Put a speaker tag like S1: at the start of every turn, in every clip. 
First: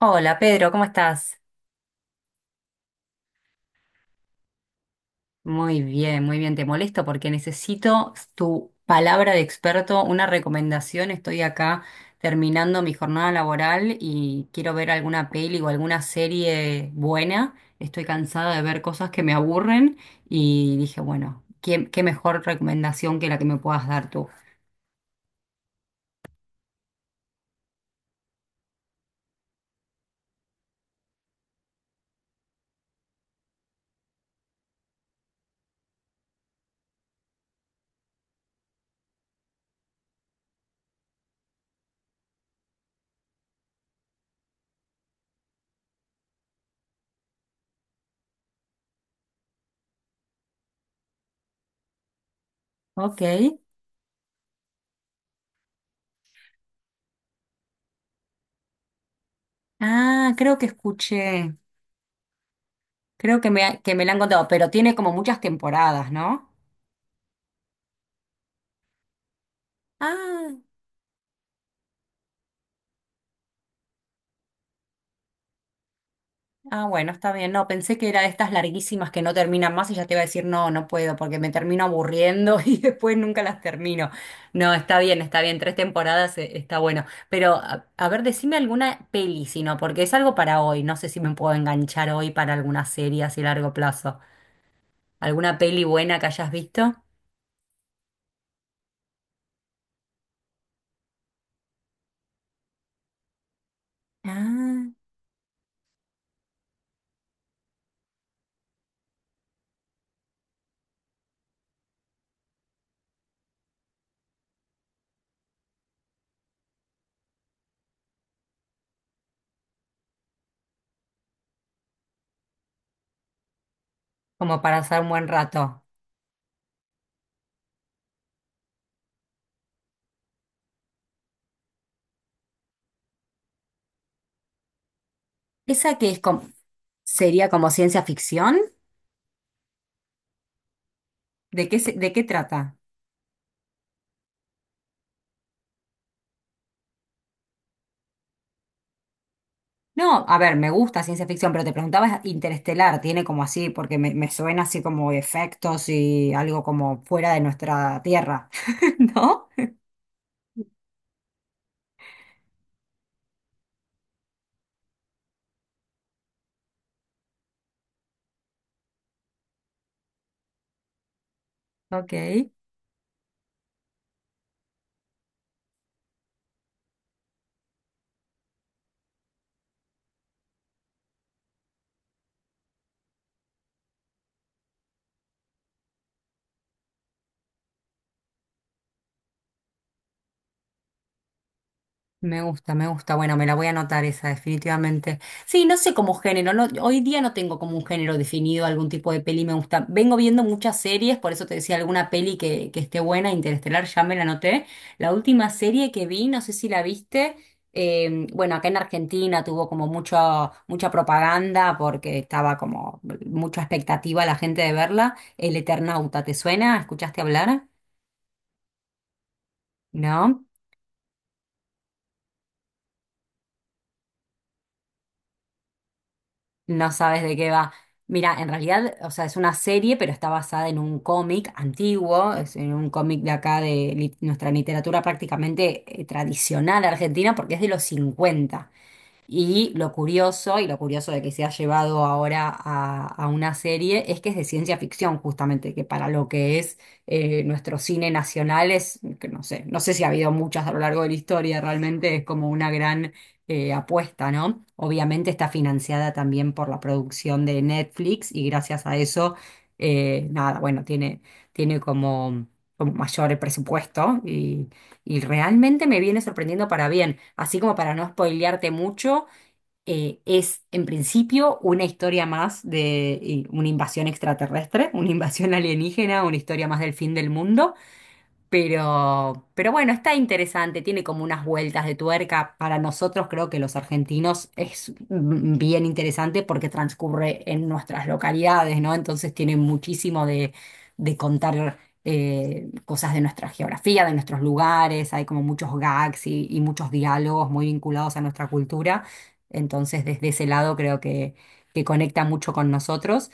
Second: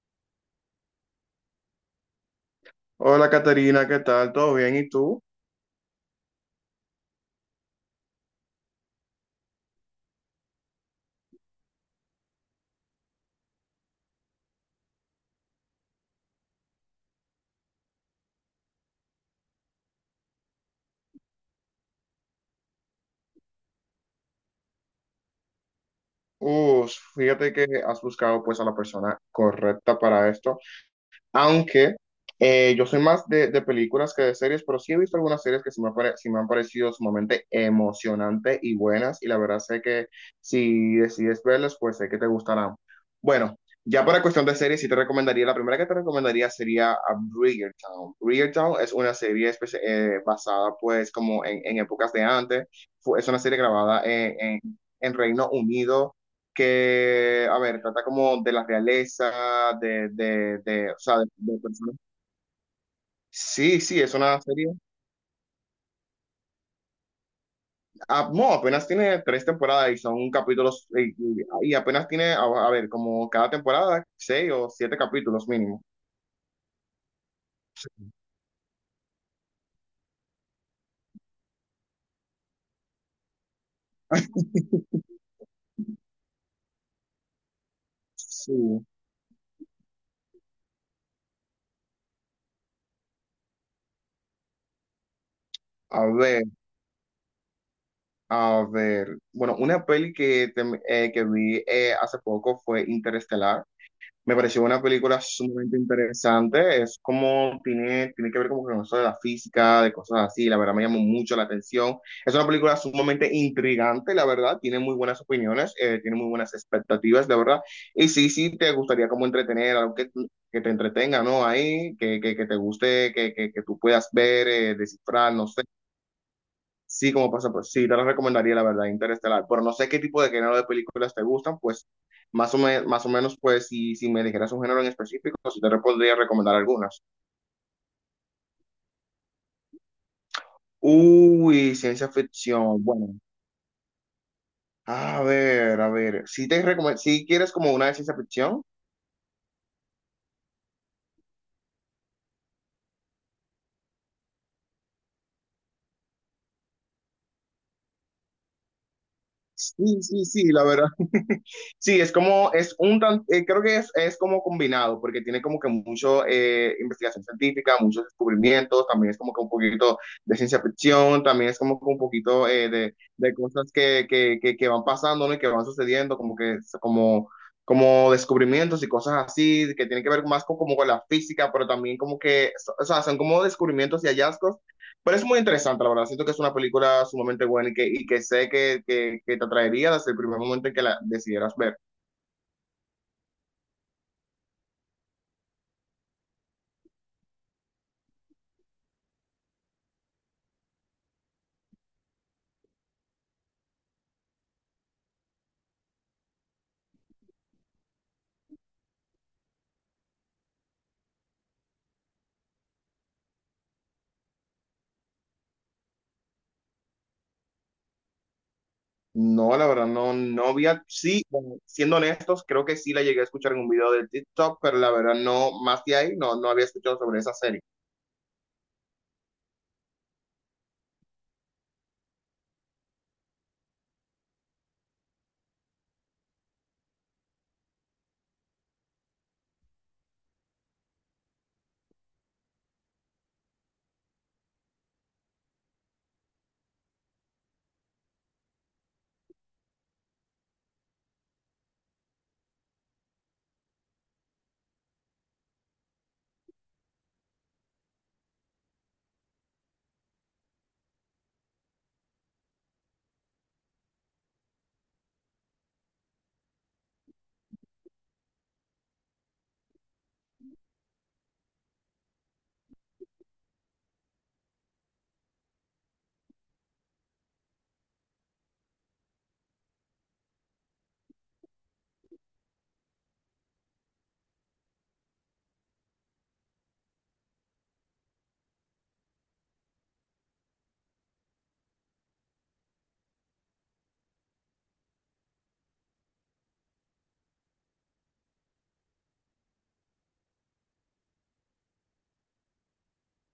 S1: Hola Pedro, ¿cómo estás?
S2: Hola Caterina, ¿qué tal? ¿Todo bien? ¿Y tú?
S1: Muy bien, muy bien. Te molesto porque necesito tu palabra de experto, una recomendación. Estoy acá terminando mi jornada laboral y quiero ver alguna peli o alguna serie buena. Estoy cansada de ver cosas que me aburren y dije, bueno, ¿qué mejor recomendación que la que me puedas dar tú?
S2: Uf, fíjate que has buscado pues a la persona correcta para esto. Aunque yo soy más de películas que de series, pero sí he visto algunas series que sí me han parecido sumamente emocionantes y buenas. Y la verdad sé que si decides verlas, pues sé que te gustarán. Bueno, ya para cuestión de series, sí te recomendaría, la primera que te recomendaría sería a Bridgerton. Bridgerton es una serie basada pues como en épocas de antes.
S1: Ok.
S2: Es una serie grabada en Reino Unido que, a ver, trata como de la realeza,
S1: Ah, creo que
S2: o sea, de,
S1: escuché,
S2: de personas.
S1: creo que
S2: Sí,
S1: que
S2: sí,
S1: me la
S2: es
S1: han
S2: una
S1: contado, pero
S2: serie.
S1: tiene como muchas temporadas, ¿no?
S2: Ah, no, apenas tiene tres temporadas y son
S1: Ah.
S2: capítulos, y apenas tiene, a ver, como cada temporada, seis o siete capítulos mínimo.
S1: Ah, bueno, está bien. No, pensé que era de estas larguísimas que no terminan más y ya te iba a decir, no, no puedo, porque me termino aburriendo y después nunca las termino. No, está bien, está bien. Tres temporadas está bueno. Pero, a ver,
S2: Sí.
S1: decime alguna peli, si no, porque es algo para hoy. No sé si me puedo enganchar hoy para alguna serie así a largo plazo. ¿Alguna peli
S2: A
S1: buena que
S2: ver,
S1: hayas visto?
S2: a ver. Bueno, una peli que vi hace poco fue Interestelar. Me pareció una
S1: Ah,
S2: película sumamente interesante. Es como tiene que ver como con eso de la física, de cosas así. La verdad me llamó mucho la atención. Es una película sumamente intrigante, la verdad. Tiene muy buenas opiniones, tiene muy buenas expectativas, la verdad. Y sí, sí, te gustaría como entretener, algo que te entretenga, ¿no? Ahí, que te guste, que tú puedas ver,
S1: como para hacer un buen
S2: descifrar, no sé.
S1: rato.
S2: Sí, como pasa, pues sí, te lo recomendaría, la verdad, Interestelar. Pero no sé qué tipo de género de películas te gustan, pues más o más o menos, pues si me dijeras un género en específico, sí
S1: ¿Esa que
S2: podría
S1: es como,
S2: recomendar algunas.
S1: sería como ciencia ficción? ¿De
S2: Uy,
S1: qué, se-
S2: ciencia
S1: De qué trata?
S2: ficción. Bueno, a ver, a ver. Si quieres como una de ciencia ficción.
S1: No, a ver, me gusta ciencia ficción, pero te preguntaba, Interestelar tiene como así, porque me suena así como efectos y algo como fuera de nuestra Tierra, ¿no?
S2: Sí, sí, sí, la verdad. Sí, es como, es un creo que es como combinado, porque tiene como que mucho investigación científica, muchos descubrimientos, también es como que un poquito de ciencia ficción, también es como que un
S1: Ok.
S2: poquito de cosas que van pasando, ¿no? Y que van sucediendo, como que, es como, como descubrimientos y cosas así, que tienen que ver más con, como con la física, pero también como que, o sea, son como descubrimientos y hallazgos, pero es muy interesante, la verdad. Siento que es una película sumamente buena y que sé que te atraería desde el primer momento en que la decidieras ver.
S1: Me gusta, me gusta. Bueno, me la voy a anotar esa, definitivamente. Sí, no sé como género. No, hoy día no tengo como un género definido, algún tipo de peli me gusta. Vengo viendo muchas series, por eso te decía alguna peli que esté buena. Interestelar, ya me la anoté. La última serie que vi, no sé si la viste, bueno, acá en Argentina tuvo como mucho, mucha propaganda porque estaba como mucha expectativa la gente de verla. El Eternauta, ¿te suena? ¿Escuchaste hablar?
S2: No, la verdad, no,
S1: ¿No?
S2: sí, bueno, siendo honestos, creo que sí la llegué a escuchar en un video de TikTok, pero la verdad no, más de ahí, no, no había
S1: No
S2: escuchado sobre
S1: sabes
S2: esa
S1: de qué
S2: serie.
S1: va. Mira, en realidad, o sea, es una serie, pero está basada en un cómic antiguo, es en un cómic de acá nuestra literatura prácticamente tradicional argentina, porque es de los cincuenta, y lo curioso de que se ha llevado ahora a una serie, es que es de ciencia ficción, justamente, que para lo que es nuestro cine nacional es, que no sé, no sé si ha habido muchas a lo largo de la historia, realmente es como una gran apuesta, ¿no? Obviamente está financiada también por la producción de Netflix y gracias a eso, nada, bueno, tiene, tiene como, como mayor presupuesto y realmente me viene sorprendiendo para bien, así como para no spoilearte mucho. Es en principio una historia más de una invasión extraterrestre, una invasión alienígena, una historia más del fin del mundo. Pero bueno, está interesante, tiene como unas vueltas de tuerca. Para nosotros, creo que los argentinos, es bien interesante porque transcurre en nuestras localidades, ¿no? Entonces tiene muchísimo de contar cosas de nuestra geografía, de nuestros lugares, hay como muchos gags y muchos diálogos muy vinculados a nuestra cultura. Entonces, desde ese lado creo que conecta mucho con nosotros.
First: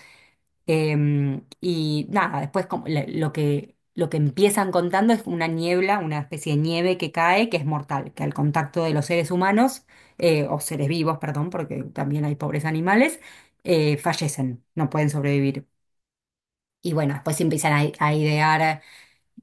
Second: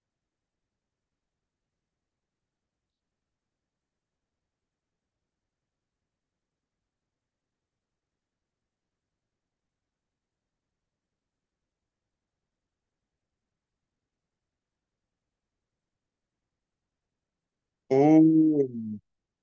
S1: Y nada, después lo que empiezan contando es una niebla, una especie de nieve que cae, que es mortal, que al contacto de los seres humanos, o seres vivos, perdón, porque también hay pobres animales, fallecen, no pueden sobrevivir. Y bueno, después empiezan a
S2: Uh,
S1: idear.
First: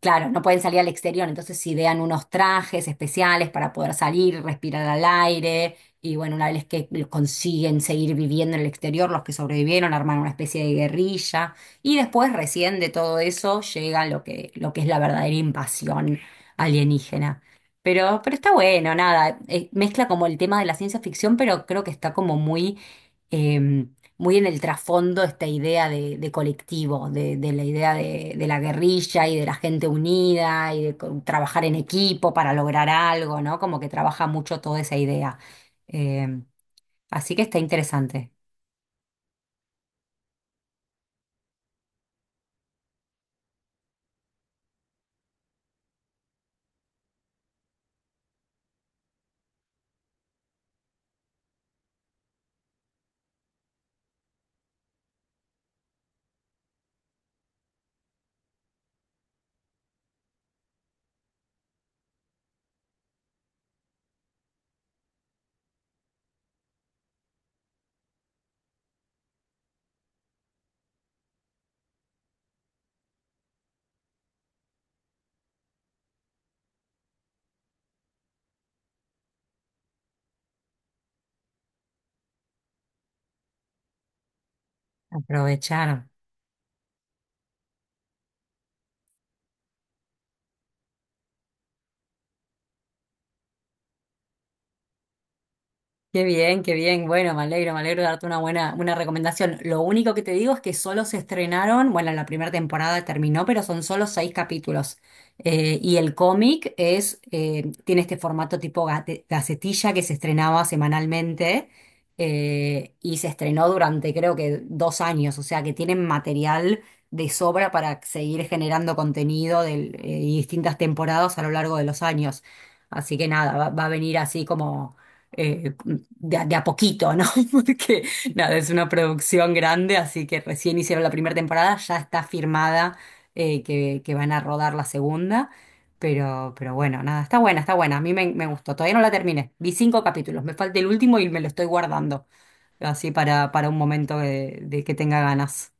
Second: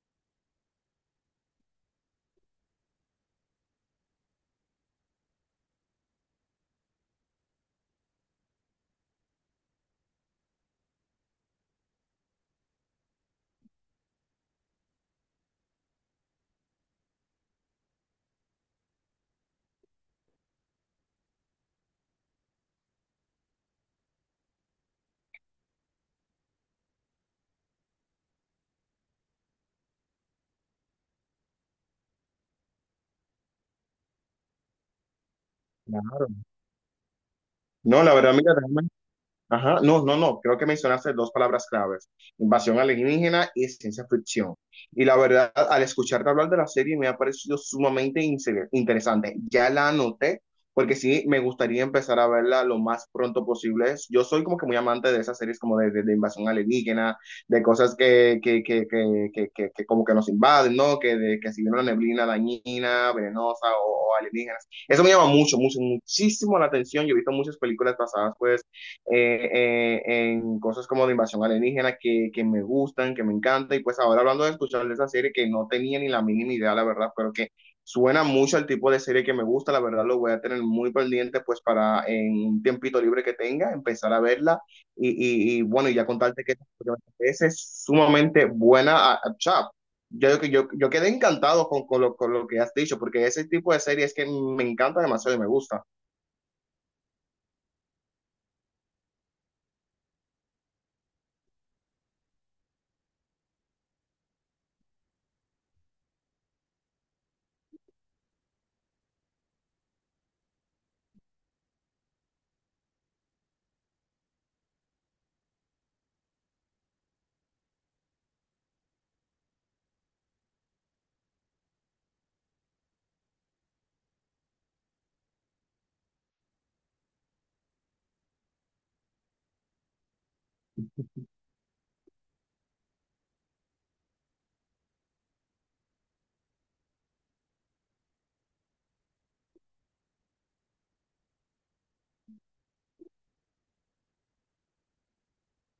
S1: Claro, no pueden salir al exterior, entonces idean unos trajes especiales para poder salir, respirar al aire, y bueno, una vez que lo consiguen seguir viviendo en el exterior, los que sobrevivieron arman una especie de guerrilla, y después recién de todo eso llega lo que es la verdadera invasión alienígena. Pero está bueno, nada, mezcla como el tema de la ciencia ficción, pero creo que está como muy... em, muy en el trasfondo esta idea de colectivo, de la idea de la guerrilla y de la gente unida y de trabajar en equipo para lograr algo, ¿no? Como que trabaja mucho toda esa idea. Eh,
S2: claro.
S1: Así que está
S2: No, la
S1: interesante
S2: verdad, mira, ajá, no, no, no, creo que mencionaste dos palabras claves, invasión alienígena y ciencia ficción. Y la verdad, al escucharte hablar de la serie me ha parecido sumamente interesante. Ya la anoté porque sí, me gustaría empezar a verla lo más pronto posible. Yo soy como que muy amante de esas series como de invasión alienígena, de cosas que como que nos invaden, ¿no? Que, de, que si viene una neblina dañina, venenosa o alienígenas. Eso me llama mucho, mucho, muchísimo la atención. Yo he visto muchas películas basadas pues en cosas como de invasión alienígena que me gustan, que me encanta. Y pues ahora hablando de escuchar de esa serie que no tenía ni la mínima idea, la verdad, pero que suena mucho al tipo de serie que me gusta, la verdad lo voy a tener muy pendiente pues para en un tiempito libre que tenga, empezar a verla y bueno, y ya
S1: aprovechar.
S2: contarte que esa es sumamente buena a Chap. Yo quedé encantado con lo que has dicho, porque ese tipo de series que me encanta demasiado y me gusta.
S1: Qué bien, qué bien. Bueno, me alegro de darte una buena, una recomendación. Lo único que te digo es que solo se estrenaron, bueno, la primera temporada terminó, pero son solo seis capítulos. Y el cómic es, tiene este formato tipo gacetilla que se estrenaba semanalmente, y se estrenó durante creo que dos años, o sea que tienen material de sobra para seguir generando contenido y distintas temporadas a lo largo de los años. Así que nada, va, va a venir así como eh, a de a poquito, ¿no? Porque nada, es una producción grande, así que recién hicieron la primera temporada, ya está firmada que van a rodar la segunda, pero bueno, nada, está buena, a mí me gustó, todavía no la terminé, vi cinco capítulos, me falta el último y me lo estoy guardando, así para un momento de que tenga ganas.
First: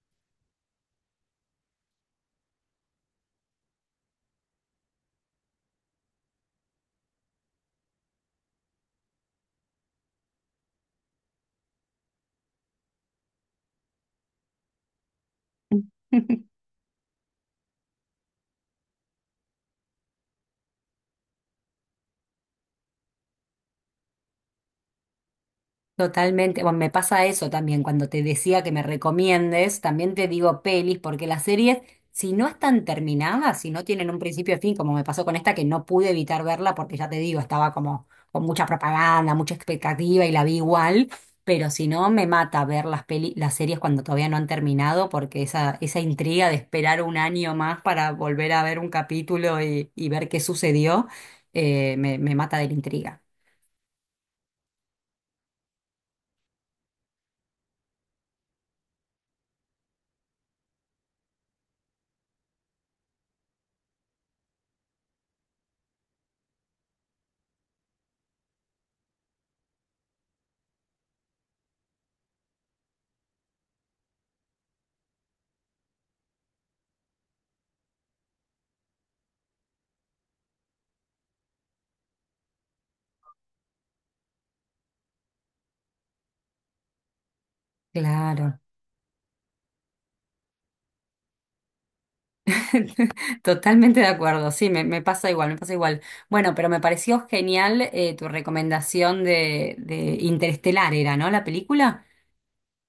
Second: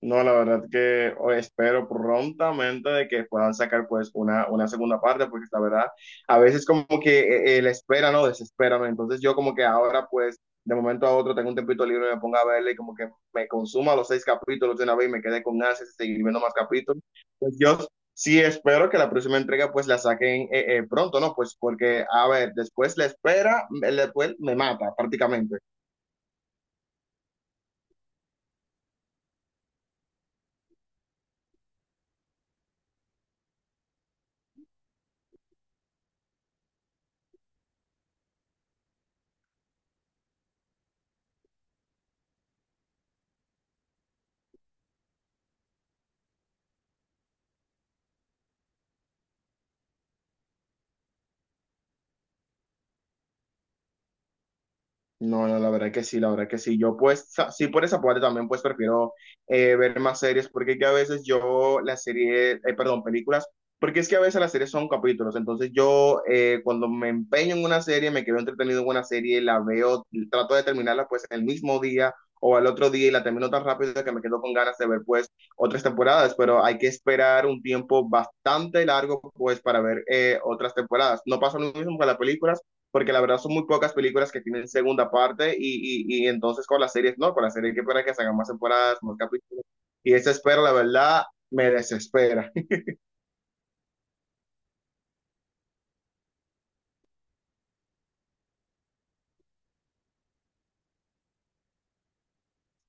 S2: No, la verdad que espero prontamente de que puedan sacar pues una segunda parte, porque la verdad, a veces como que la espera, ¿no? Desespera, ¿no? Entonces yo como que ahora pues de momento a otro tengo un tiempito libre y me pongo a verle y como que me consuma los seis capítulos de una vez y me quedé con ansias de seguir viendo más capítulos. Pues yo sí espero que la próxima entrega pues la saquen pronto, ¿no? Pues porque, a ver, después la espera, después me mata prácticamente.
S1: Totalmente, bueno, me pasa eso también, cuando te decía que me recomiendes, también te digo pelis, porque las series, si no están terminadas, si no tienen un principio y fin, como me pasó con esta, que no pude evitar verla, porque ya te digo, estaba como con mucha propaganda, mucha expectativa y la vi igual, pero si no, me mata ver las peli, las series cuando todavía no han terminado, porque esa intriga de esperar un año más para volver a ver un capítulo y ver qué sucedió, me mata de la intriga.
S2: No, no, la verdad que sí, la verdad que sí. Yo pues, sí, por esa parte también pues prefiero ver más series, porque es que a veces yo las series, perdón, películas, porque es que a veces las series son capítulos, entonces yo cuando me empeño en una serie, me quedo entretenido en una serie, la veo, trato de terminarla pues el mismo día o al otro día y la termino tan rápido que me quedo con ganas de ver pues otras temporadas, pero hay que esperar un tiempo bastante largo pues para ver otras temporadas. No pasa lo mismo con las películas porque la verdad son muy pocas películas que tienen segunda parte y, y entonces con las series, no, con las series hay que esperar que salgan más
S1: Claro.
S2: temporadas, más capítulos. Y esa espera, la verdad, me desespera.
S1: Totalmente de acuerdo, sí, me pasa igual, me pasa igual. Bueno, pero me pareció genial tu recomendación de Interestelar, era, ¿no? La película.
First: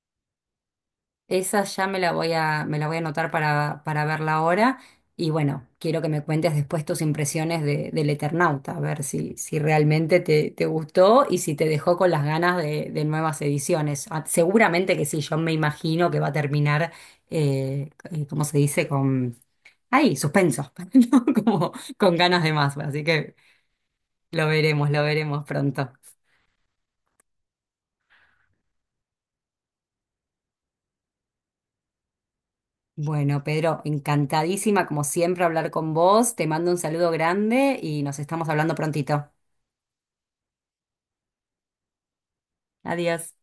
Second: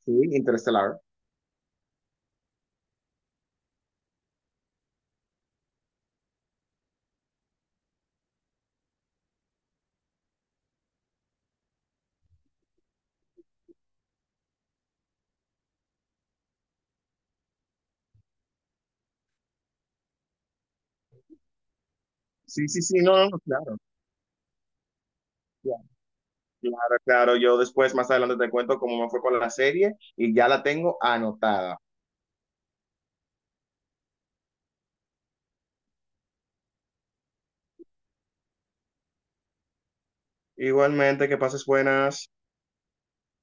S2: Sí, Interestelar.
S1: Esa ya me la voy a, me la voy a anotar para verla ahora. Y bueno, quiero que me cuentes después tus impresiones de, del Eternauta, a ver si, si realmente te gustó y si te dejó con las ganas de nuevas ediciones. Ah, seguramente que sí, yo me imagino que va a terminar, ¿cómo se dice? Ahí, suspenso, ¿no? Como con ganas de
S2: Sí,
S1: más,
S2: sí, sí,
S1: así
S2: no, no,
S1: que
S2: no, claro,
S1: lo veremos
S2: claro,
S1: pronto.
S2: claro, claro. Yo después, más adelante, te cuento cómo me fue con la serie y ya la tengo anotada.
S1: Bueno, Pedro, encantadísima como siempre hablar con vos, te mando un saludo grande y nos estamos hablando prontito.
S2: Igualmente, que pases buenas.
S1: Adiós.